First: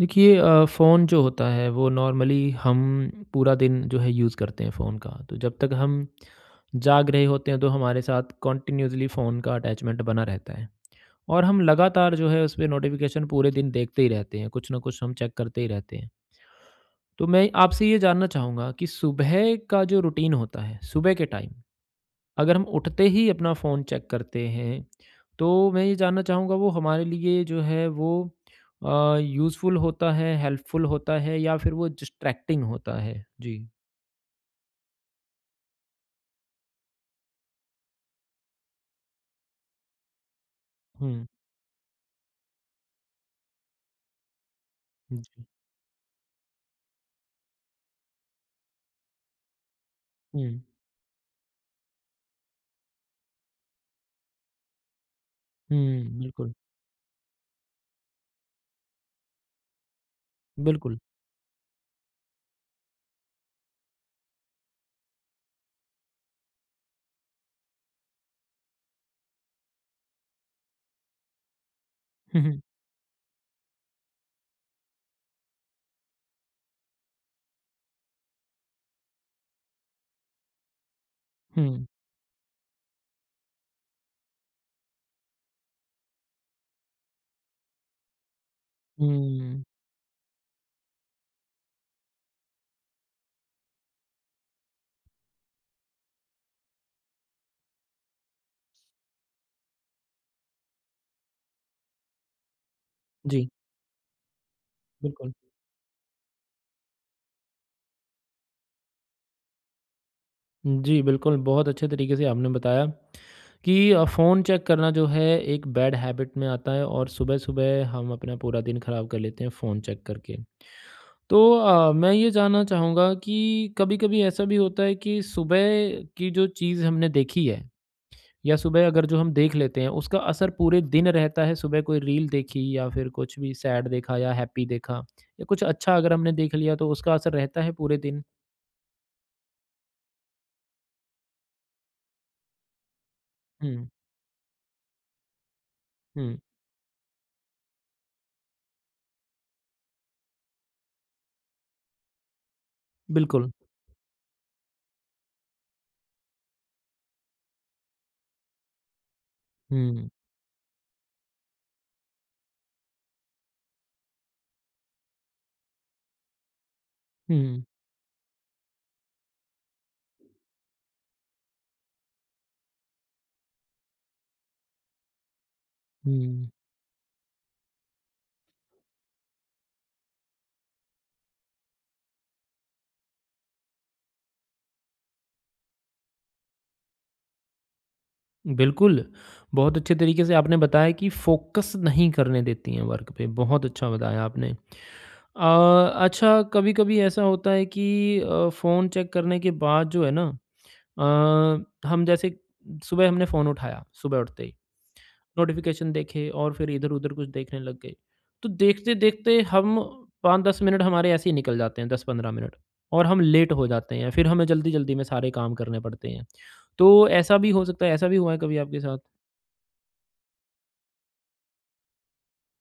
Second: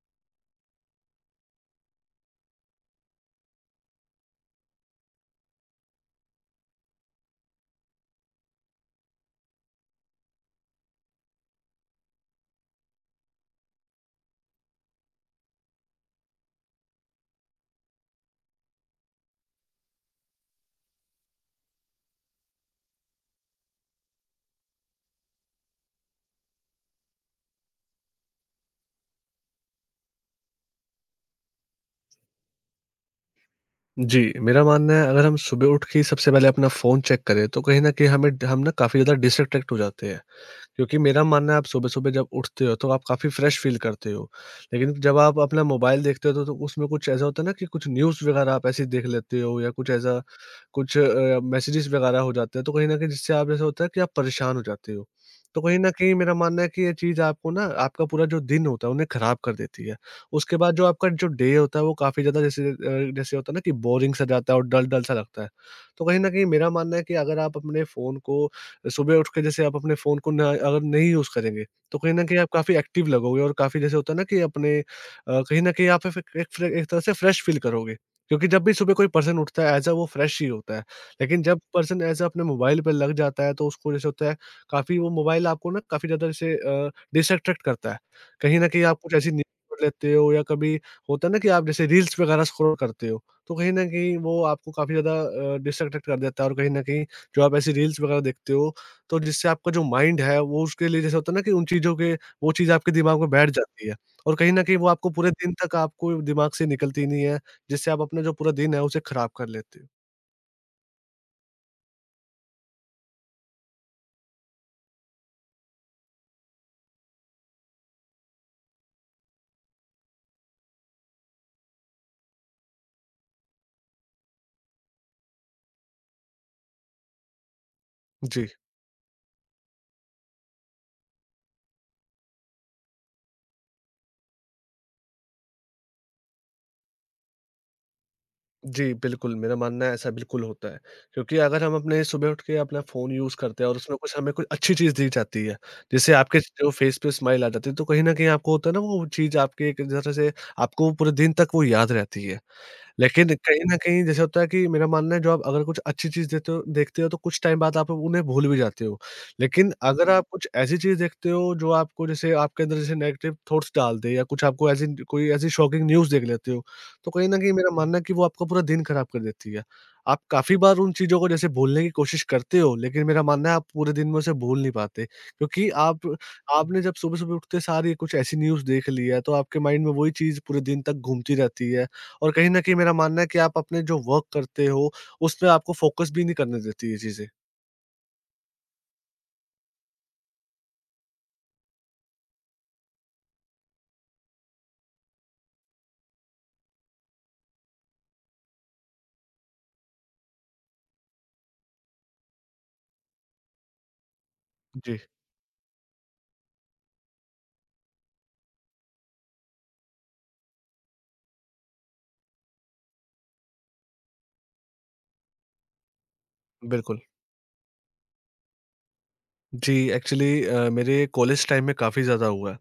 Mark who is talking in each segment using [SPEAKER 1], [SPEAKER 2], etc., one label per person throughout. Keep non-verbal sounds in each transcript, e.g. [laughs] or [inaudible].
[SPEAKER 1] देखिए फ़ोन जो होता है वो नॉर्मली हम पूरा दिन जो है यूज़ करते हैं फ़ोन का। तो जब तक हम जाग रहे होते हैं तो हमारे साथ कंटिन्यूअसली फ़ोन का अटैचमेंट बना रहता है और हम लगातार जो है उसपे नोटिफ़िकेशन पूरे दिन देखते ही रहते हैं, कुछ ना कुछ हम चेक करते ही रहते हैं। तो मैं आपसे ये जानना चाहूँगा कि सुबह का जो रूटीन होता है, सुबह के टाइम अगर हम उठते ही अपना फ़ोन चेक करते हैं, तो मैं ये जानना चाहूँगा वो हमारे लिए जो है वो यूज़फुल होता है, हेल्पफुल होता है या फिर वो डिस्ट्रैक्टिंग होता है? जी।
[SPEAKER 2] जी, मेरा मानना है अगर हम सुबह उठ के ही सबसे पहले अपना फ़ोन चेक करें, तो कहीं न कहीं हमें ड हम ना काफ़ी ज़्यादा डिस्ट्रैक्ट हो जाते हैं। क्योंकि मेरा
[SPEAKER 1] हुँ,
[SPEAKER 2] मानना है आप सुबह-सुबह जब उठते हो तो आप काफ़ी फ्रेश फ़ील करते हो। लेकिन जब आप
[SPEAKER 1] जी।
[SPEAKER 2] अपना मोबाइल देखते हो तो उसमें कुछ ऐसा होता है ना कि कुछ न्यूज़ वगैरह आप ऐसी देख लेते हो, या कुछ ऐसा
[SPEAKER 1] हुँ,
[SPEAKER 2] कुछ मैसेजेस वगैरह हो जाते हैं, तो कहीं न कहीं जिससे आप ऐसा होता है कि आप परेशान हो जाते हो। तो कहीं न कहीं
[SPEAKER 1] हुँ,
[SPEAKER 2] मेरा
[SPEAKER 1] बिल्कुल,
[SPEAKER 2] मानना है कि ये चीज़ आपको ना आपका पूरा जो दिन होता है उन्हें ख़राब कर देती है। उसके बाद जो
[SPEAKER 1] बिल्कुल।
[SPEAKER 2] आपका जो डे होता है वो काफ़ी ज़्यादा जैसे होता है ना कि बोरिंग सा जाता है और डल-डल सा लगता है। तो कहीं न कहीं मेरा मानना है कि अगर आप अपने फ़ोन को सुबह उठ के, जैसे आप अपने फ़ोन को ना अगर नहीं यूज़ करेंगे, तो कहीं न
[SPEAKER 1] [laughs]
[SPEAKER 2] कहीं आप
[SPEAKER 1] हुँ,
[SPEAKER 2] काफ़ी एक्टिव लगोगे और काफ़ी जैसे होता है ना कि कहीं न कहीं आप फ एक फ्रे एक तरह से फ्रेश फ़ील करोगे। क्योंकि जब भी सुबह कोई पर्सन उठता है, ऐज़ अ वो फ्रेश ही होता है। लेकिन जब
[SPEAKER 1] हुँ,
[SPEAKER 2] पर्सन ऐज़ अ अपने मोबाइल पे लग जाता है, तो उसको जैसे होता है, काफ़ी वो मोबाइल आपको ना काफ़ी ज़्यादा जैसे डिसअट्रैक्ट करता है। कहीं न कहीं आप
[SPEAKER 1] हुँ,
[SPEAKER 2] कुछ ऐसी न्यूज़
[SPEAKER 1] हुँ,
[SPEAKER 2] पढ़ लेते हो, या कभी होता है ना कि आप जैसे रील्स वगैरह स्क्रॉल करते हो, तो कहीं न कहीं वो आपको काफ़ी ज़्यादा डिसअट्रैक्ट कर देता है, और कहीं न कहीं जो आप ऐसी रील्स वगैरह देखते हो, तो जिससे आपका जो माइंड है वो उसके लिए जैसे होता है ना कि उन चीज़ों के वो चीज़ आपके दिमाग में
[SPEAKER 1] जी,
[SPEAKER 2] बैठ जाती है, और कहीं न कहीं वो आपको पूरे
[SPEAKER 1] बिल्कुल।
[SPEAKER 2] दिन तक आपको दिमाग से निकलती नहीं है, जिससे आप अपना जो पूरा दिन है उसे खराब कर लेते हो।
[SPEAKER 1] जी, बिल्कुल, बहुत अच्छे तरीके से आपने बताया कि फ़ोन चेक करना जो है एक बैड हैबिट में आता है और सुबह-सुबह हम अपना पूरा दिन खराब कर लेते हैं फ़ोन चेक करके। तो मैं ये जानना चाहूँगा कि कभी-कभी ऐसा भी होता है कि सुबह की जो चीज़ हमने देखी है
[SPEAKER 2] जी।
[SPEAKER 1] या सुबह अगर जो हम देख लेते हैं, उसका असर पूरे दिन रहता है। सुबह कोई रील देखी या फिर कुछ भी सैड देखा या हैप्पी देखा या कुछ अच्छा अगर हमने देख लिया तो उसका असर रहता है पूरे दिन।
[SPEAKER 2] जी, बिल्कुल मेरा मानना है ऐसा बिल्कुल होता है, क्योंकि अगर हम अपने सुबह उठ के अपना फ़ोन यूज़ करते हैं और
[SPEAKER 1] हुँ,
[SPEAKER 2] उसमें कुछ हमें कोई अच्छी चीज़ दी जाती है, जैसे
[SPEAKER 1] हुँ,
[SPEAKER 2] आपके जो फ़ेस पे स्माइल आ जाती है, तो कहीं न कहीं आपको होता है ना वो चीज़ आपके एक तरह से आपको पूरे दिन तक वो याद रहती है। लेकिन
[SPEAKER 1] बिल्कुल।
[SPEAKER 2] कहीं न कहीं जैसे होता है कि मेरा मानना है, जो आप अगर कुछ अच्छी चीज़ देते हो देखते हो तो कुछ टाइम बाद आप उन्हें भूल भी जाते हो। लेकिन
[SPEAKER 1] हुँ,
[SPEAKER 2] अगर आप कुछ ऐसी चीज़ देखते हो जो आपको जैसे आपके अंदर जैसे नेगेटिव थॉट्स डाल दे, या कुछ आपको ऐसी कोई ऐसी शॉकिंग न्यूज़ देख लेते हो, तो कहीं न कहीं
[SPEAKER 1] हुँ,
[SPEAKER 2] मेरा मानना है कि वो आपका पूरा दिन खराब कर देती है। आप काफ़ी बार उन चीज़ों को जैसे भूलने की कोशिश करते हो, लेकिन मेरा मानना है आप पूरे दिन में उसे भूल नहीं पाते, क्योंकि आप
[SPEAKER 1] हुँ।
[SPEAKER 2] आपने जब सुबह-सुबह उठते सार ही कुछ ऐसी न्यूज़ देख ली है, तो आपके माइंड में वही चीज़ पूरे दिन तक घूमती रहती है। और कहीं न कहीं मेरा मानना है कि आप अपने जो वर्क करते हो, उसमें आपको फ़ोकस भी नहीं करने देती ये चीज़ें।
[SPEAKER 1] बिल्कुल, बहुत अच्छे तरीके से आपने बताया कि फ़ोकस नहीं करने देती हैं वर्क पे, बहुत अच्छा बताया आपने। अ, अच्छा कभी-कभी ऐसा होता है कि फ़ोन चेक करने के बाद जो है ना अ, हम जैसे सुबह हमने फ़ोन उठाया, सुबह उठते ही,
[SPEAKER 2] जी,
[SPEAKER 1] नोटिफ़िकेशन देखे और फिर इधर-उधर कुछ देखने लग गए। तो देखते-देखते हम 5-10 मिनट हमारे ऐसे ही निकल जाते हैं, 10-15 मिनट और हम लेट हो जाते हैं, फिर हमें जल्दी-जल्दी में सारे काम करने पड़ते हैं।
[SPEAKER 2] बिल्कुल।
[SPEAKER 1] तो ऐसा भी हो सकता है, ऐसा भी हुआ है कभी आपके साथ?
[SPEAKER 2] जी, एक्चुअली मेरे कॉलेज टाइम में काफ़ी ज़्यादा हुआ है,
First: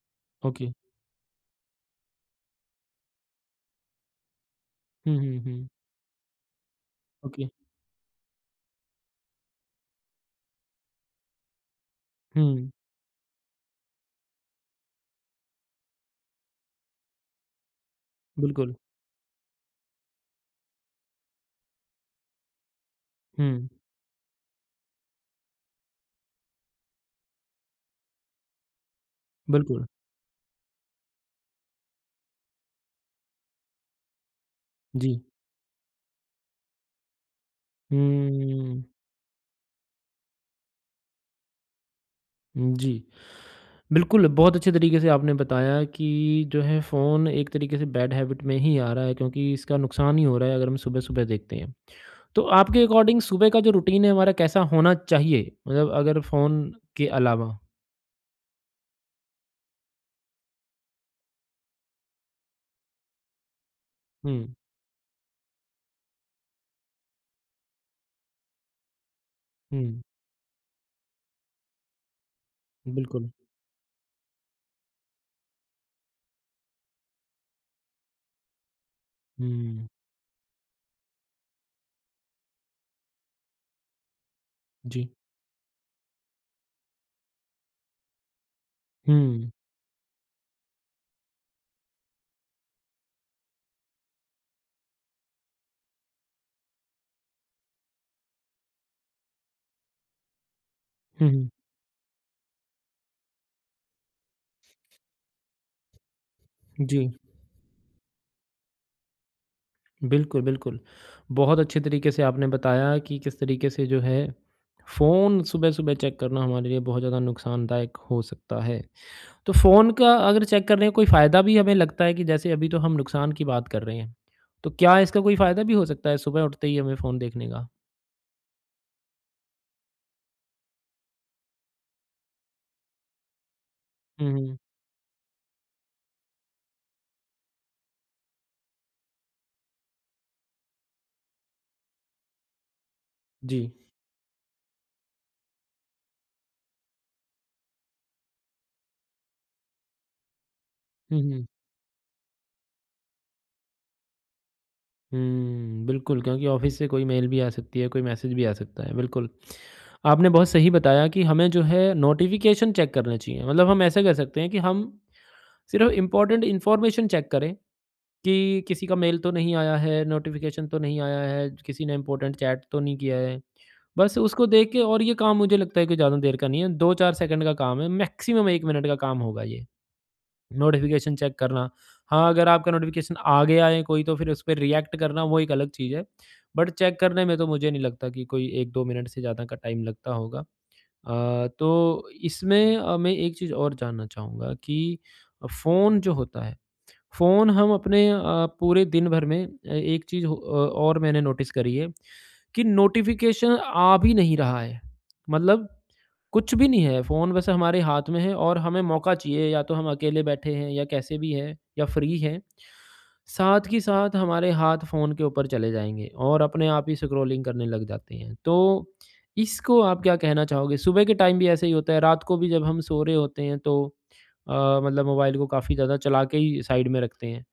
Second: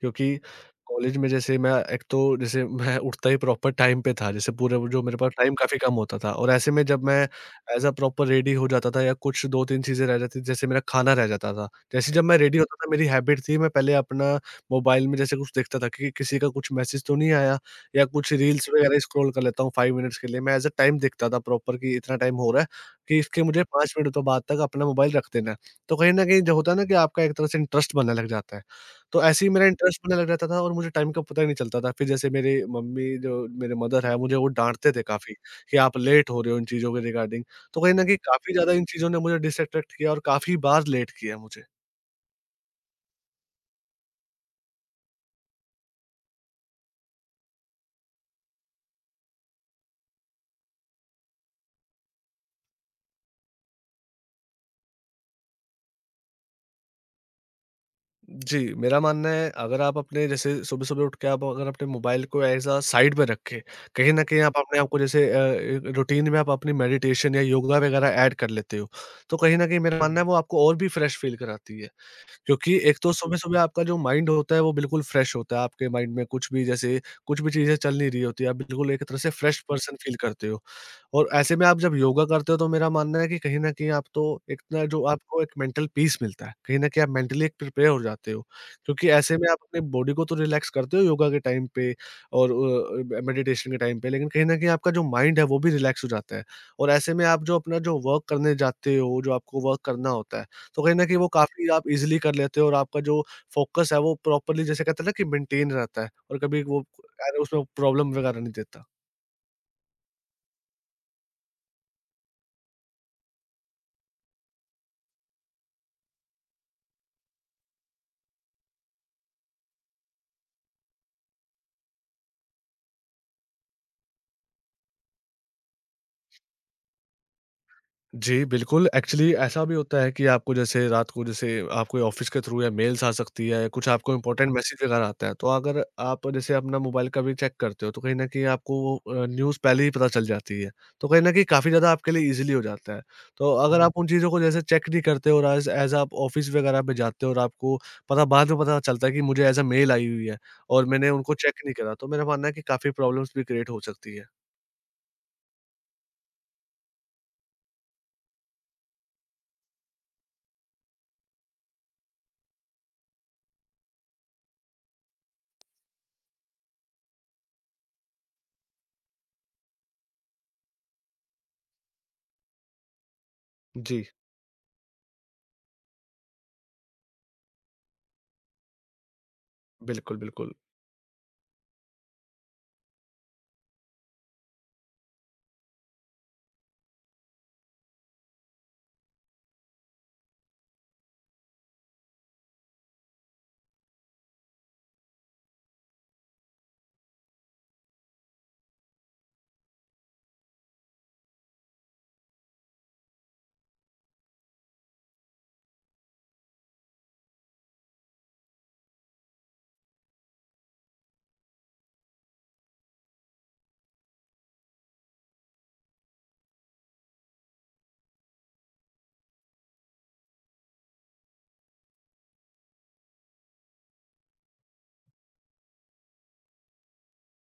[SPEAKER 2] क्योंकि
[SPEAKER 1] ओके।
[SPEAKER 2] कॉलेज में जैसे मैं एक तो जैसे [laughs] मैं उठता ही प्रॉपर टाइम पे था, जैसे पूरे वो जो
[SPEAKER 1] हुँ,
[SPEAKER 2] मेरे पास
[SPEAKER 1] हुँ,
[SPEAKER 2] टाइम
[SPEAKER 1] हुँ।
[SPEAKER 2] काफ़ी कम होता था, और ऐसे में जब मैं
[SPEAKER 1] okay.
[SPEAKER 2] As a proper ready हो जाता था या कुछ 2-3 चीज़ें रह जाती थी, जैसे मेरा खाना रह जाता था। जैसे जब मैं रेडी
[SPEAKER 1] हुँ,
[SPEAKER 2] होता था मेरी हैबिट थी मैं पहले अपना मोबाइल में जैसे कुछ देखता था कि किसी का कुछ मैसेज तो नहीं आया, या कुछ रील्स
[SPEAKER 1] बिल्कुल।
[SPEAKER 2] वगैरह स्क्रॉल कर लेता हूँ 5 मिनट्स के लिए। मैं एज़ अ टाइम देखता था प्रॉपर कि इतना टाइम हो रहा है, कि इसके मुझे
[SPEAKER 1] हुँ,
[SPEAKER 2] 5 मिनट तो बाद तक अपना मोबाइल रख देना है। तो कहीं न कहीं जो होता है ना कि आपका एक तरह से इंटरेस्ट बनने लग जाता है। तो ऐसे ही मेरा
[SPEAKER 1] बिल्कुल।
[SPEAKER 2] इंटरेस्ट बनने लग जाता था और मुझे टाइम का पता ही नहीं चलता था। फिर जैसे मेरी मम्मी जो मेरे मदर है, मुझे वो डाँटते थे
[SPEAKER 1] जी।
[SPEAKER 2] काफ़ी कि आप लेट हो रहे हो इन चीज़ों के रिगार्डिंग। तो कहीं न कहीं काफ़ी ज़्यादा
[SPEAKER 1] हुँ,
[SPEAKER 2] इन चीज़ों ने मुझे डिसअट्रैक्ट किया और काफ़ी बार लेट किया मुझे।
[SPEAKER 1] जी। बिल्कुल, बहुत अच्छे तरीके से आपने बताया कि जो है फ़ोन एक तरीके से बैड हैबिट में ही आ रहा है क्योंकि इसका नुकसान ही हो रहा है अगर हम सुबह-सुबह देखते हैं। तो आपके अकॉर्डिंग सुबह का जो रूटीन है हमारा कैसा होना चाहिए? मतलब अगर फ़ोन के अलावा?
[SPEAKER 2] जी, मेरा मानना है अगर आप अपने जैसे सुबह-सुबह उठ के आप अगर अपने मोबाइल को एज़ अ साइड में रखें, कहीं न कहीं
[SPEAKER 1] हुँ,
[SPEAKER 2] आप अपने आप को जैसे ए रूटीन में आप अपनी मेडिटेशन या योगा वगैरह ऐड कर लेते हो। तो कहीं न कहीं मेरा
[SPEAKER 1] हुँ,
[SPEAKER 2] मानना है वो आपको और भी फ्रेश फील कराती है। क्योंकि एक तो
[SPEAKER 1] बिल्कुल।
[SPEAKER 2] सुबह-सुबह आपका जो माइंड होता है वो बिल्कुल फ्रेश होता है, आपके माइंड में कुछ भी जैसे कुछ भी चीज़ें चल नहीं रही होती, आप बिल्कुल एक तरह से फ्रेश
[SPEAKER 1] हुँ,
[SPEAKER 2] पर्सन फील करते हो। और ऐसे में आप जब योगा करते हो तो मेरा मानना है कि कहीं न कहीं आप तो एक ना जो
[SPEAKER 1] जी।
[SPEAKER 2] आपको एक मेंटल पीस मिलता है, कहीं न कहीं आप मेंटली एक प्रिपेयर हो जाते हो। क्योंकि ऐसे में
[SPEAKER 1] हुँ,
[SPEAKER 2] आप अपनी बॉडी को तो रिलैक्स करते हो योगा के टाइम पे और मेडिटेशन के टाइम पे, लेकिन कहीं न कहीं आपका जो माइंड है वो भी रिलैक्स हो जाता है। और ऐसे में आप जो अपना जो वर्क करने जाते हो, जो आपको वर्क करना होता है, तो कहीं न कहीं
[SPEAKER 1] हुँ,
[SPEAKER 2] वो
[SPEAKER 1] हुँ।
[SPEAKER 2] काफ़ी आप ईज़िली कर लेते हो, और आपका जो फ़ोकस है वो प्रॉपर्ली जैसे कहते हैं ना कि मेंटेन रहता है और कभी वो
[SPEAKER 1] जी।
[SPEAKER 2] उसमें प्रॉब्लम वगैरह नहीं देता।
[SPEAKER 1] बिल्कुल, बिल्कुल। बहुत अच्छे तरीके से आपने बताया कि किस तरीके से जो है फ़ोन सुबह-सुबह चेक करना हमारे लिए बहुत ज़्यादा नुकसानदायक हो सकता है। तो फ़ोन का अगर चेक करने का कोई फ़ायदा भी हमें लगता है कि जैसे अभी तो हम नुकसान की बात कर रहे हैं, तो क्या इसका कोई फ़ायदा भी हो सकता है सुबह उठते ही हमें फ़ोन देखने का?
[SPEAKER 2] जी, बिल्कुल। एक्चुअली ऐसा भी होता है कि आपको जैसे रात को जैसे आपको ऑफ़िस के थ्रू या मेल्स आ सकती है, कुछ आपको
[SPEAKER 1] हुँ,
[SPEAKER 2] इम्पोर्टेंट
[SPEAKER 1] हुँ।
[SPEAKER 2] मैसेज वगैरह आता है। तो अगर आप जैसे अपना मोबाइल कभी चेक करते हो, तो कहीं न कहीं आपको वो न्यूज़ पहले ही पता चल जाती है। तो कहीं न कहीं काफ़ी ज़्यादा आपके लिए ईज़िली हो जाता है। तो
[SPEAKER 1] जी।
[SPEAKER 2] अगर आप उन चीज़ों को जैसे चेक नहीं करते हो और एज़ एज़ आप ऑफ़िस वगैरह में जाते हो, और आपको पता बाद में पता चलता है कि मुझे एज़ अ मेल आई हुई है और मैंने
[SPEAKER 1] हुँ,
[SPEAKER 2] उनको
[SPEAKER 1] हुँ।
[SPEAKER 2] चेक नहीं करा, तो मेरा मानना है कि काफ़ी प्रॉब्लम्स भी क्रिएट हो सकती है।
[SPEAKER 1] हुँ, बिल्कुल क्योंकि ऑफ़िस से कोई मेल भी आ सकती है, कोई मैसेज भी आ सकता है, बिल्कुल। आपने बहुत सही बताया कि हमें जो है नोटिफ़िकेशन चेक करने चाहिए, मतलब हम ऐसा कर सकते हैं कि हम सिर्फ़ इम्पोर्टेंट इन्फॉर्मेशन चेक करें कि किसी का मेल तो नहीं आया है, नोटिफ़िकेशन तो नहीं आया है, किसी ने इम्पोर्टेंट चैट तो नहीं किया है।
[SPEAKER 2] जी,
[SPEAKER 1] बस उसको देख के और ये काम मुझे लगता है कि ज़्यादा देर का नहीं है, 2-4 सेकंड का काम है, मैक्सिमम 1 मिनट का काम होगा ये।
[SPEAKER 2] बिल्कुल, बिल्कुल।
[SPEAKER 1] नोटिफ़िकेशन चेक करना। हाँ, अगर आपका नोटिफ़िकेशन आगे आए कोई तो फिर उसपे रिएक्ट करना वो एक अलग चीज़ है। बट चेक करने में तो मुझे नहीं लगता कि कोई 1-2 मिनट से ज़्यादा का टाइम लगता होगा। तो इसमें मैं एक चीज़ और जानना चाहूँगा कि फ़ोन जो होता है फ़ोन हम अपने पूरे दिन भर में एक चीज़ हो और मैंने नोटिस करी है कि नोटिफ़िकेशन आ भी नहीं रहा है। मतलब कुछ भी नहीं है, फ़ोन बस हमारे हाथ में है और हमें मौका चाहिए या तो हम अकेले बैठे हैं या कैसे भी हैं या फ्री हैं। साथ ही साथ हमारे हाथ फ़ोन के ऊपर चले जाएँगे और अपने आप ही स्क्रॉलिंग करने लग जाते हैं। तो इसको आप क्या कहना चाहोगे? सुबह के टाइम भी ऐसे ही होता है, रात को भी जब हम सो रहे होते हैं तो मतलब मोबाइल को काफ़ी ज़्यादा चला के ही साइड में रखते हैं।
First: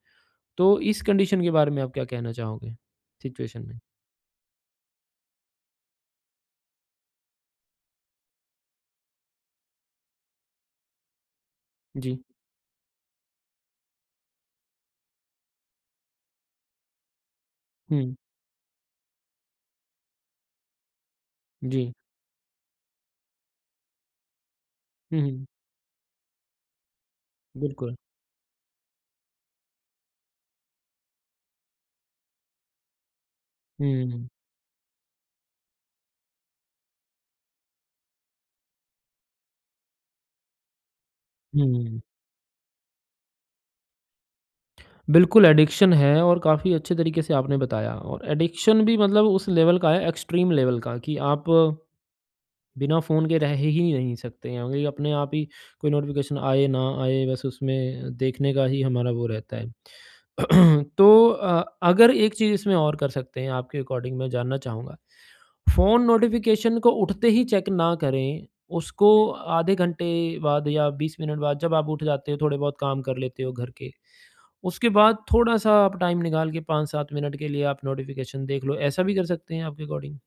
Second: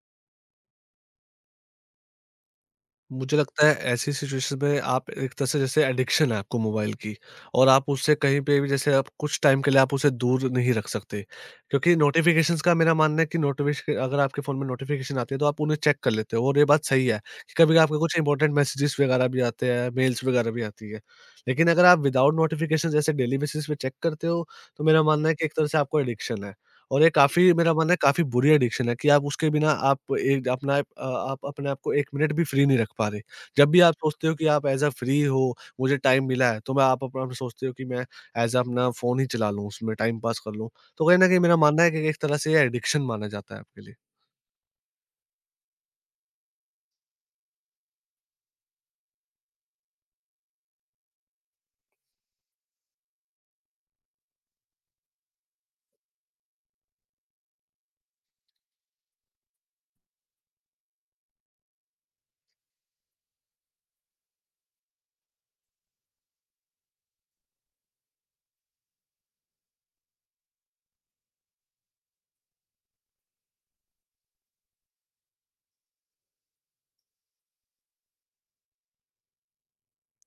[SPEAKER 1] तो इस कंडीशन के बारे में आप क्या कहना चाहोगे?
[SPEAKER 2] मुझे
[SPEAKER 1] सिचुएशन
[SPEAKER 2] लगता है
[SPEAKER 1] में?
[SPEAKER 2] ऐसी सिचुएशन में आप एक तरह से जैसे एडिक्शन है आपको मोबाइल की, और आप उससे कहीं पे भी जैसे आप कुछ टाइम के लिए आप उसे दूर नहीं रख सकते, क्योंकि
[SPEAKER 1] जी।
[SPEAKER 2] नोटिफिकेशंस का मेरा मानना है कि नोटिफिकेशन अगर आपके फ़ोन में नोटिफिकेशन आती है तो आप उन्हें चेक कर लेते हो, और ये बात सही है कि कभी आपके
[SPEAKER 1] हुँ।
[SPEAKER 2] कुछ इंपॉर्टेंट मैसेजेस वगैरह भी आते हैं, मेल्स वगैरह भी आती है, लेकिन अगर
[SPEAKER 1] जी।
[SPEAKER 2] आप विदाउट नोटिफिकेशन जैसे डेली बेसिस पे चेक करते हो, तो मेरा
[SPEAKER 1] हुँ,
[SPEAKER 2] मानना है
[SPEAKER 1] हुँ।
[SPEAKER 2] कि एक तरह से आपको एडिक्शन है, और ये काफ़ी मेरा मानना
[SPEAKER 1] बिल्कुल।
[SPEAKER 2] है काफ़ी बुरी एडिक्शन है कि आप उसके बिना आप एक अपना आप अ, आप अपने आप को 1 मिनट भी फ्री नहीं रख पा रहे। जब भी आप
[SPEAKER 1] हुँ, हुँ।
[SPEAKER 2] सोचते हो कि आप एज़ अ फ्री हो, मुझे टाइम मिला है, तो मैं आप अपना आप सोचते हो कि मैं एज़ अ अपना फ़ोन ही चला लूँ, उसमें टाइम पास कर लूँ। तो कहीं न कहीं मेरा मानना है कि एक तरह से ये एडिक्शन माना जाता है आपके लिए।
[SPEAKER 1] बिल्कुल एडिक्शन है और काफ़ी अच्छे तरीके से आपने बताया और एडिक्शन भी मतलब उस लेवल का है, एक्सट्रीम लेवल का कि आप बिना फ़ोन के रह ही नहीं सकते हैं, अगर ये अपने आप ही कोई नोटिफ़िकेशन आए ना आए बस उसमें देखने का ही हमारा वो रहता है। [clears throat] तो अगर एक चीज़ इसमें और कर सकते हैं आपके अकॉर्डिंग मैं जानना चाहूँगा, फ़ोन नोटिफ़िकेशन को उठते ही चेक ना करें, उसको आधे घंटे बाद या 20 मिनट बाद जब आप उठ जाते हो थोड़े बहुत काम कर लेते हो घर के, उसके बाद थोड़ा-सा आप टाइम निकाल के 5-7 मिनट के लिए आप नोटिफ़िकेशन देख लो, ऐसा भी कर सकते हैं आपके अकॉर्डिंग?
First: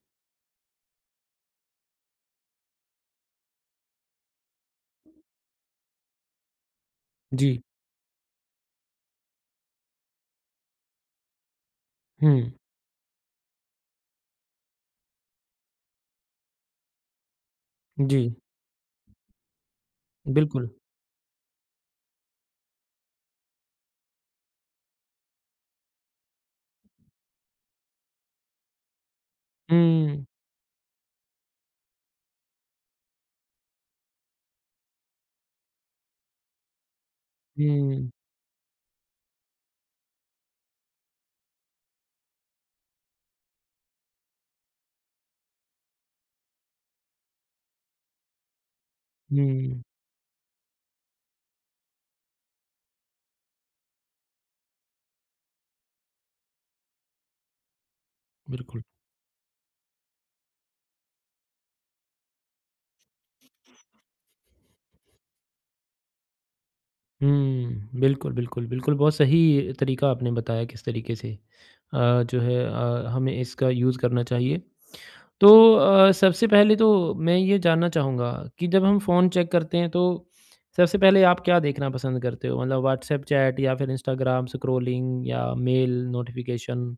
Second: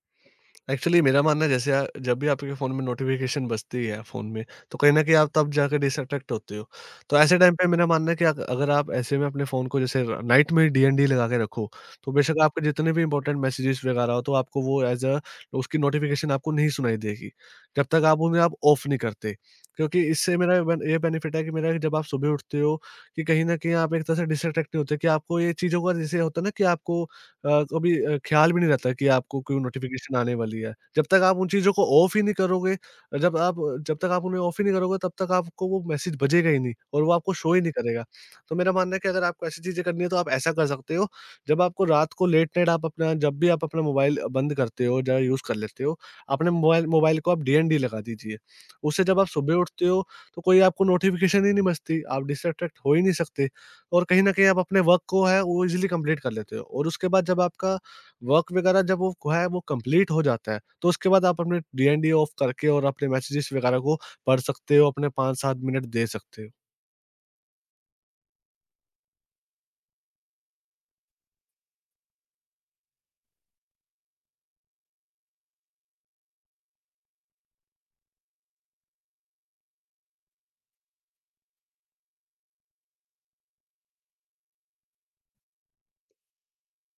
[SPEAKER 2] एक्चुअली मेरा मानना है जैसे आ जब भी आपके फ़ोन में नोटिफ़िकेशन बजती है फ़ोन में, तो कहीं न कहीं आप तब जाके डिसअट्रैक्ट होते हो। तो ऐसे टाइम
[SPEAKER 1] जी।
[SPEAKER 2] पे मेरा मानना है कि अग अगर आप ऐसे में अपने फ़ोन को जैसे र नाइट में डीएनडी लगा के रखो, तो
[SPEAKER 1] हुँ।
[SPEAKER 2] बेशक आपके जितने भी इम्पोर्टेंट मैसेजेस वगैरह हो, तो आपको वो एज़ अ उसकी नोटिफ़िकेशन आपको नहीं सुनाई देगी, जब तक
[SPEAKER 1] जी,
[SPEAKER 2] आप उन्हें आप ऑफ नहीं करते। क्योंकि इससे मेरा
[SPEAKER 1] बिल्कुल।
[SPEAKER 2] बन ये बेनिफिट है कि मेरा जब आप सुबह उठते हो, कि कहीं न कहीं आप एक तरह से डिसअट्रैक्ट नहीं होते, कि आपको ये चीज़ों का जैसे होता है ना कि आपको कभी ख्याल भी नहीं रहता कि आपको कोई नोटिफ़िकेशन
[SPEAKER 1] हुँ,
[SPEAKER 2] आने वाली है। जब तक आप उन चीज़ों को ऑफ ही नहीं करोगे, जब आप जब तक आप उन्हें ऑफ ही नहीं करोगे, तब तक आपको वो मैसेज बजेगा ही नहीं और वो आपको शो ही नहीं करेगा।
[SPEAKER 1] हुँ,
[SPEAKER 2] तो मेरा मानना है कि अगर आपको ऐसी चीज़ें करनी है, तो आप ऐसा कर सकते हो, जब आपको रात को लेट नाइट आप अपना जब भी आप अपना मोबाइल बंद करते हो, या यूज़ कर लेते हो, अपने मोबाइल मोबाइल को आप डीएनडी लगा दीजिए। उससे जब आप सुबह
[SPEAKER 1] हुँ,
[SPEAKER 2] उठते हो, तो कोई आपको नोटिफ़िकेशन ही नहीं बजती, आप डिस्ट्रैक्ट हो ही नहीं सकते। और कहीं न कहीं आप अपने वर्क को है वो ईज़िली कंप्लीट कर लेते हो और उसके बाद जब आपका वर्क
[SPEAKER 1] बिल्कुल।
[SPEAKER 2] वगैरह जब वो है वो कंप्लीट हो जाता है, तो उसके बाद आप अपने डीएनडी ऑफ करके और अपने मैसेजेस वगैरह को पढ़ सकते हो, अपने 5-7 मिनट दे सकते हो।
[SPEAKER 1] हुँ, बिल्कुल, बिल्कुल, बिल्कुल, बहुत सही तरीका आपने बताया किस तरीके से जो है हमें इसका यूज़ करना चाहिए। तो सबसे पहले तो मैं ये जानना चाहूँगा कि जब हम फ़ोन चेक करते हैं तो सबसे पहले आप क्या देखना पसंद करते हो? मतलब व्हाट्सएप चैट या फिर इंस्टाग्राम स्क्रॉलिंग या मेल नोटिफ़िकेशन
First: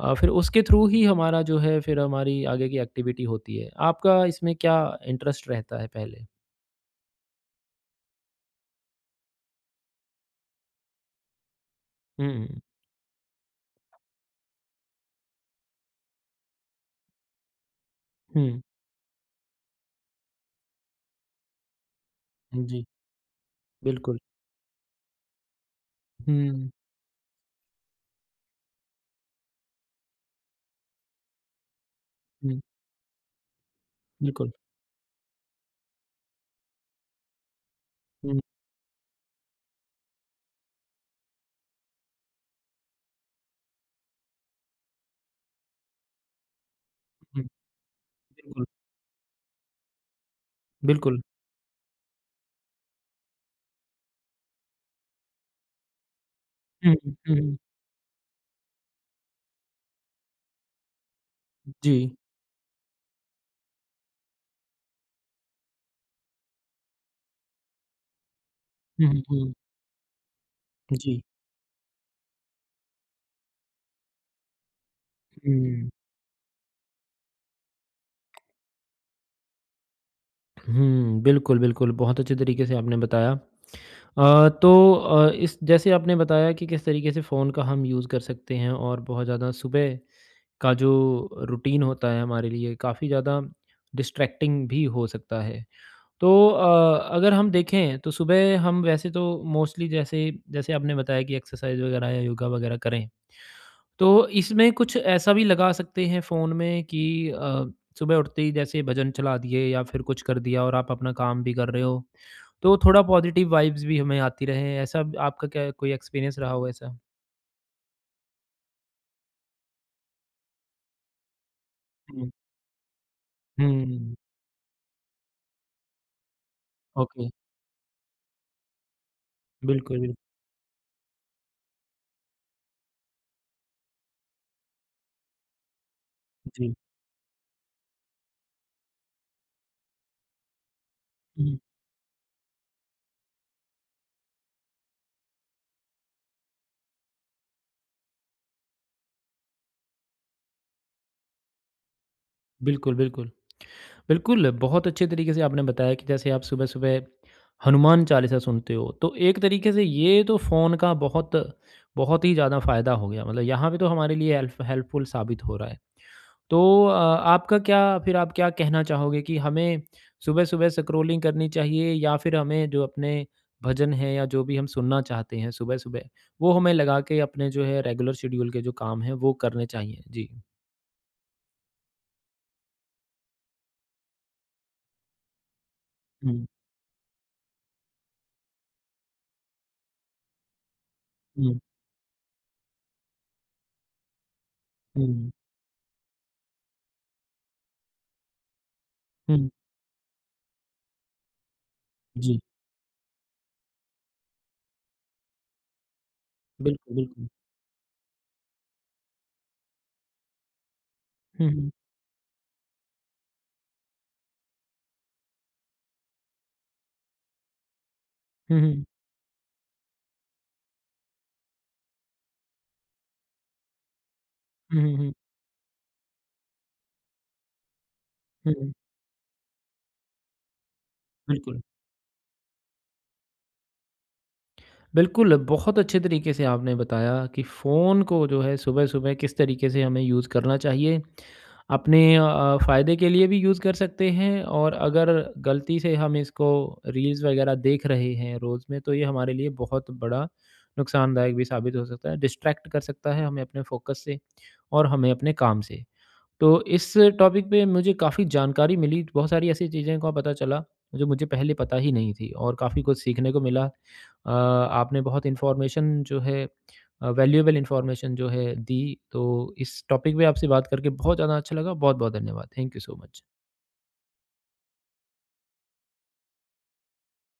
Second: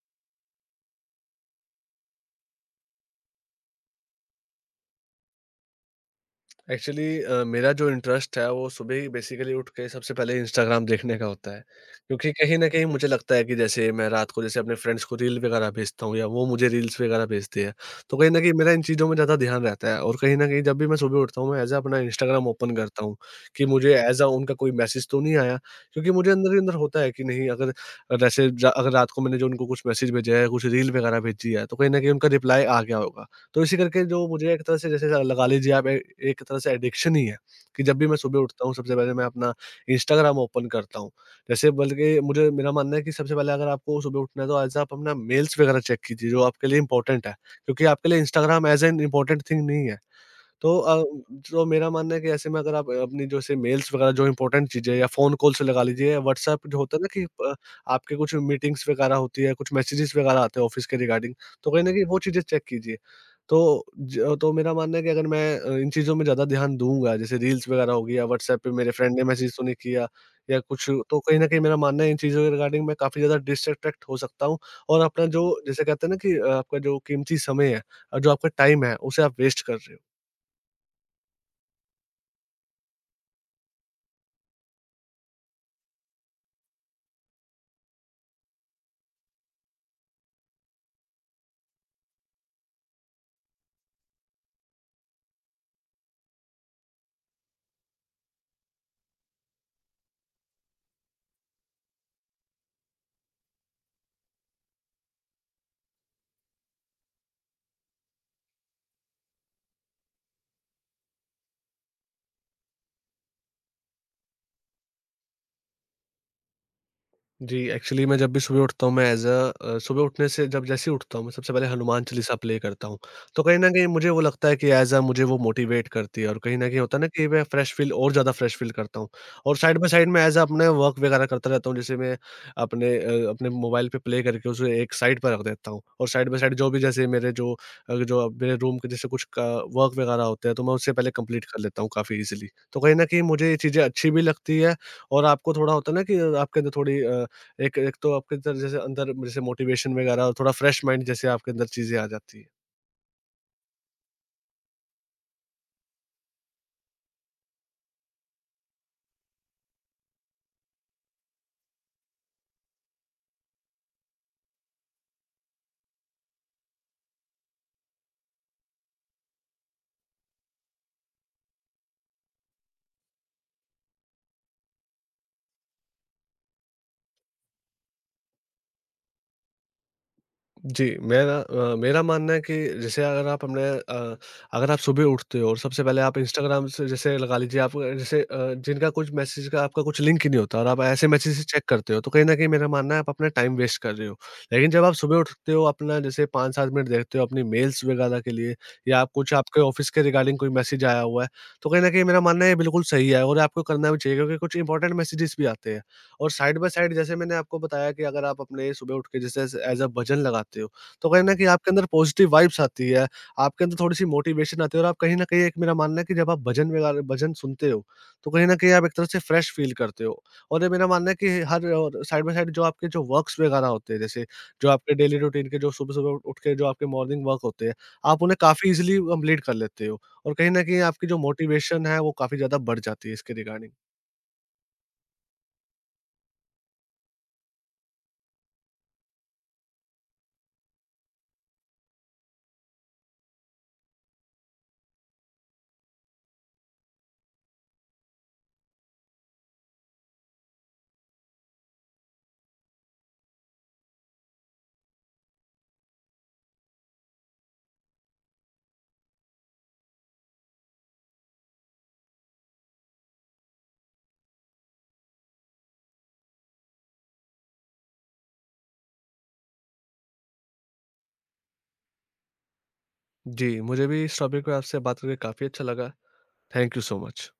[SPEAKER 1] फिर उसके थ्रू ही हमारा जो है फिर हमारी आगे की एक्टिविटी होती है। आपका इसमें क्या इंटरेस्ट रहता है पहले?
[SPEAKER 2] एक्चुअली मेरा जो इंटरेस्ट है वो सुबह ही बेसिकली उठ के सबसे पहले इंस्टाग्राम देखने का होता है। क्योंकि कहीं
[SPEAKER 1] हुँ,
[SPEAKER 2] न कहीं मुझे लगता है कि जैसे मैं रात को जैसे अपने फ्रेंड्स को रील वगैरह भेजता हूँ या वो मुझे रील्स वगैरह भेजते हैं। तो कहीं न कहीं
[SPEAKER 1] हुँ,
[SPEAKER 2] मेरा इन चीज़ों में ज़्यादा ध्यान रहता है और कहीं न कहीं जब भी मैं सुबह उठता हूँ मैं ऐज़ अ अपना इंस्टाग्राम ओपन
[SPEAKER 1] जी,
[SPEAKER 2] करता हूँ कि मुझे
[SPEAKER 1] बिल्कुल।
[SPEAKER 2] ऐज़ अ उनका कोई मैसेज तो नहीं आया। क्योंकि मुझे अंदर ही
[SPEAKER 1] हुँ,
[SPEAKER 2] अंदर होता है कि नहीं, अगर जैसे ज अगर रात को मैंने जो उनको कुछ मैसेज भेजा है, कुछ रील वगैरह भेजी है, तो कहीं न कहीं उनका
[SPEAKER 1] हुँ,
[SPEAKER 2] रिप्लाई आ गया होगा। तो इसी करके जो
[SPEAKER 1] बिल्कुल।
[SPEAKER 2] मुझे एक तरह से जैसे लगा लीजिए, आप ए एक तरह से एडिक्शन ही है, कि जब भी मैं सुबह
[SPEAKER 1] हुँ,
[SPEAKER 2] उठता हूँ सबसे पहले मैं अपना इंस्टाग्राम ओपन करता हूँ। जैसे, बल्कि मुझे मेरा मानना है कि सबसे पहले अगर आपको सुबह उठना है, तो ऐज़ आप अपना मेल्स वगैरह चेक कीजिए जो आपके लिए इम्पोर्टेंट है,
[SPEAKER 1] हुँ,
[SPEAKER 2] क्योंकि आपके लिए
[SPEAKER 1] बिल्कुल,
[SPEAKER 2] Instagram as an important thing नहीं है। तो
[SPEAKER 1] बिल्कुल।
[SPEAKER 2] जो मेरा मानना है कि ऐसे में अगर आप अपनी जैसे मेल्स वगैरह जो इम्पोर्टेंट चीज़ें, या फ़ोन कॉल्स लगा लीजिए, या व्हाट्सएप जो
[SPEAKER 1] हुँ,
[SPEAKER 2] होता है ना कि अ,
[SPEAKER 1] हुँ,
[SPEAKER 2] आपके कुछ मीटिंग्स वगैरह होती है, कुछ मैसेजेस वगैरह आते हैं ऑफ़िस के रिगार्डिंग, तो कहीं
[SPEAKER 1] जी।
[SPEAKER 2] न कहीं वो चीज़ें चेक कीजिए। तो ज तो मेरा मानना है कि अगर मैं इन चीज़ों में ज़्यादा ध्यान दूँगा, जैसे रील्स वगैरह हो गई, या व्हाट्सएप पे मेरे
[SPEAKER 1] हुँ,
[SPEAKER 2] फ्रेंड ने
[SPEAKER 1] हुँ,
[SPEAKER 2] मैसेज तो नहीं किया या कुछ,
[SPEAKER 1] जी।
[SPEAKER 2] तो कहीं न कहीं मेरा मानना है इन चीज़ों के रिगार्डिंग मैं काफ़ी ज़्यादा डिस्ट्रैक्ट हो सकता हूँ और अपना जो, जैसे
[SPEAKER 1] हुँ,
[SPEAKER 2] कहते हैं ना कि आपका जो कीमती समय है और जो आपका टाइम है, उसे आप वेस्ट कर रहे हो।
[SPEAKER 1] हुँ, बिल्कुल, बिल्कुल, बहुत अच्छे तरीके से आपने बताया। तो इस जैसे आपने बताया कि किस तरीके से फ़ोन का हम यूज़ कर सकते हैं और बहुत ज़्यादा सुबह का जो रूटीन होता है हमारे लिए, काफ़ी ज़्यादा डिस्ट्रैक्टिंग भी हो सकता है। तो अगर हम देखें तो सुबह हम वैसे तो मोस्टली जैसे जैसे आपने बताया कि एक्सरसाइज वगैरह या योगा वगैरह करें तो इसमें कुछ ऐसा भी लगा सकते हैं फ़ोन में कि सुबह उठते ही जैसे भजन चला दिए या फिर कुछ कर दिया और आप अपना काम भी कर रहे हो तो थोड़ा पॉजिटिव वाइब्स भी हमें आती रहे ऐसा भी- आपका क्या कोई एक्सपीरियंस रहा हो ऐसा।
[SPEAKER 2] जी, एक्चुअली मैं जब भी सुबह उठता हूँ, मैं एज़ अ सुबह उठने से, जब जैसे ही उठता हूँ, मैं सबसे पहले हनुमान
[SPEAKER 1] हुँ,
[SPEAKER 2] चालीसा प्ले करता हूँ। तो कहीं न कहीं मुझे
[SPEAKER 1] हुँ,
[SPEAKER 2] वो लगता है कि एज़ अ मुझे वो मोटिवेट करती है और कहीं न कहीं होता है ना कि
[SPEAKER 1] ओके।
[SPEAKER 2] मैं फ्रेश फ़ील और ज़्यादा फ्रेश फ़ील करता हूँ। और साइड बाय
[SPEAKER 1] बिल्कुल
[SPEAKER 2] साइड
[SPEAKER 1] बिल्कुल।
[SPEAKER 2] में एज़ अ अपने वर्क वगैरह करता रहता हूँ, जैसे मैं अपने मोबाइल पे प्ले करके उसे एक साइड पर रख देता हूँ और साइड बाय साइड जो
[SPEAKER 1] जी।
[SPEAKER 2] भी, जैसे मेरे जो मेरे रूम के जैसे कुछ क वर्क वगैरह होते हैं, तो मैं उससे पहले कंप्लीट
[SPEAKER 1] हुँ,
[SPEAKER 2] कर लेता हूँ काफ़ी ईज़िली। तो कहीं न कहीं मुझे ये चीज़ें अच्छी भी लगती है, और आपको थोड़ा होता है ना कि आपके अंदर थोड़ी एक एक तो आपके अंदर, जैसे अंदर जैसे मोटिवेशन वगैरह और थोड़ा फ्रेश माइंड जैसे आपके अंदर चीज़ें आ जाती है।
[SPEAKER 1] बिल्कुल बिल्कुल। बिल्कुल, बहुत अच्छे तरीके से आपने बताया कि जैसे आप सुबह-सुबह हनुमान चालीसा सुनते हो, तो एक तरीके से ये तो फ़ोन का बहुत बहुत ही ज़्यादा फ़ायदा हो गया, मतलब यहाँ पे तो हमारे लिए हेल्पफुल साबित हो रहा है। तो आपका क्या फिर आप क्या कहना चाहोगे कि हमें सुबह-सुबह स्क्रॉलिंग करनी चाहिए या फिर हमें जो अपने भजन हैं या जो भी हम सुनना चाहते हैं सुबह-सुबह, वो हमें लगा के अपने जो है रेगुलर शेड्यूल के जो काम हैं, वो करने चाहिए? जी।
[SPEAKER 2] जी, मैं ना मेरा मानना है कि जैसे अगर आप अगर आप सुबह उठते हो और सबसे पहले आप
[SPEAKER 1] हुँ,
[SPEAKER 2] इंस्टाग्राम से जैसे लगा लीजिए आप जैसे जिनका कुछ मैसेज का आपका कुछ लिंक ही नहीं होता और आप ऐसे मैसेज
[SPEAKER 1] हुँ,
[SPEAKER 2] चेक करते हो, तो कहीं न कहीं मेरा मानना है आप अपना टाइम वेस्ट कर रहे हो। लेकिन जब आप सुबह
[SPEAKER 1] हुँ,
[SPEAKER 2] उठते हो, अपना जैसे 5-7 मिनट देखते हो अपनी मेल्स वगैरह के लिए, या आप कुछ
[SPEAKER 1] हुँ।
[SPEAKER 2] आपके ऑफिस के रिगार्डिंग कोई मैसेज आया हुआ है, तो कहीं न कहीं मेरा
[SPEAKER 1] जी,
[SPEAKER 2] मानना है ये बिल्कुल सही है और आपको करना भी चाहिए, क्योंकि कुछ इंपॉर्टेंट मैसेजेस भी आते हैं। और साइड बाय
[SPEAKER 1] बिल्कुल,
[SPEAKER 2] साइड, जैसे
[SPEAKER 1] बिल्कुल।
[SPEAKER 2] मैंने आपको बताया कि अगर आप अपने सुबह उठ के जैसे एज़ अ भजन लगाते हो, तो कहीं न कहीं
[SPEAKER 1] हुँ, हुँ।
[SPEAKER 2] आपके अंदर पॉजिटिव वाइब्स आती है, आपके अंदर थोड़ी-सी मोटिवेशन आती है और आप कहीं न कहीं एक, मेरा मानना है कि जब आप भजन वगैरह भजन सुनते हो, तो कहीं न
[SPEAKER 1] हुँ,
[SPEAKER 2] कहीं
[SPEAKER 1] हुँ।
[SPEAKER 2] आप एक तरह से फ्रेश फ़ील करते हो। और ये मेरा मानना है कि हर और साइड बाय साइड जो आपके जो वर्क्स वगैरह होते हैं, जैसे जो
[SPEAKER 1] हुँ,
[SPEAKER 2] आपके
[SPEAKER 1] हुँ, हुँ।
[SPEAKER 2] डेली रूटीन के जो सुबह-सुबह उठ उठ के जो आपके मॉर्निंग वर्क होते हैं, आप उन्हें काफ़ी
[SPEAKER 1] हुँ,
[SPEAKER 2] ईज़िली कंप्लीट कर लेते हो और कहीं न कहीं आपकी जो
[SPEAKER 1] बिल्कुल।
[SPEAKER 2] मोटिवेशन है, वो काफ़ी ज़्यादा बढ़ जाती है इसके रिगार्डिंग।
[SPEAKER 1] बिल्कुल, बहुत अच्छे तरीके से आपने बताया कि फ़ोन को जो है सुबह-सुबह किस तरीके से हमें यूज़ करना चाहिए। अपने फ़ायदे के लिए भी यूज़ कर सकते हैं और अगर गलती से हम इसको रील्स वगैरह देख रहे हैं रोज़ में, तो ये हमारे लिए बहुत बड़ा नुकसानदायक भी साबित हो सकता है। डिस्ट्रैक्ट कर सकता है हमें अपने फ़ोकस से और हमें अपने काम से। तो इस टॉपिक पे मुझे काफ़ी जानकारी मिली, बहुत सारी ऐसी चीज़ें का पता चला, जो मुझे पहले पता ही नहीं थी और काफ़ी कुछ सीखने को मिला। आपने बहुत इन्फॉर्मेशन जो है वैल्यूएबल इन्फॉर्मेशन जो है दी, तो इस टॉपिक पे आपसे बात करके बहुत ज़्यादा अच्छा लगा। बहुत-बहुत धन्यवाद। Thank you so much.
[SPEAKER 2] जी, मुझे भी इस टॉपिक पे आपसे बात करके काफ़ी अच्छा लगा। Thank you so much.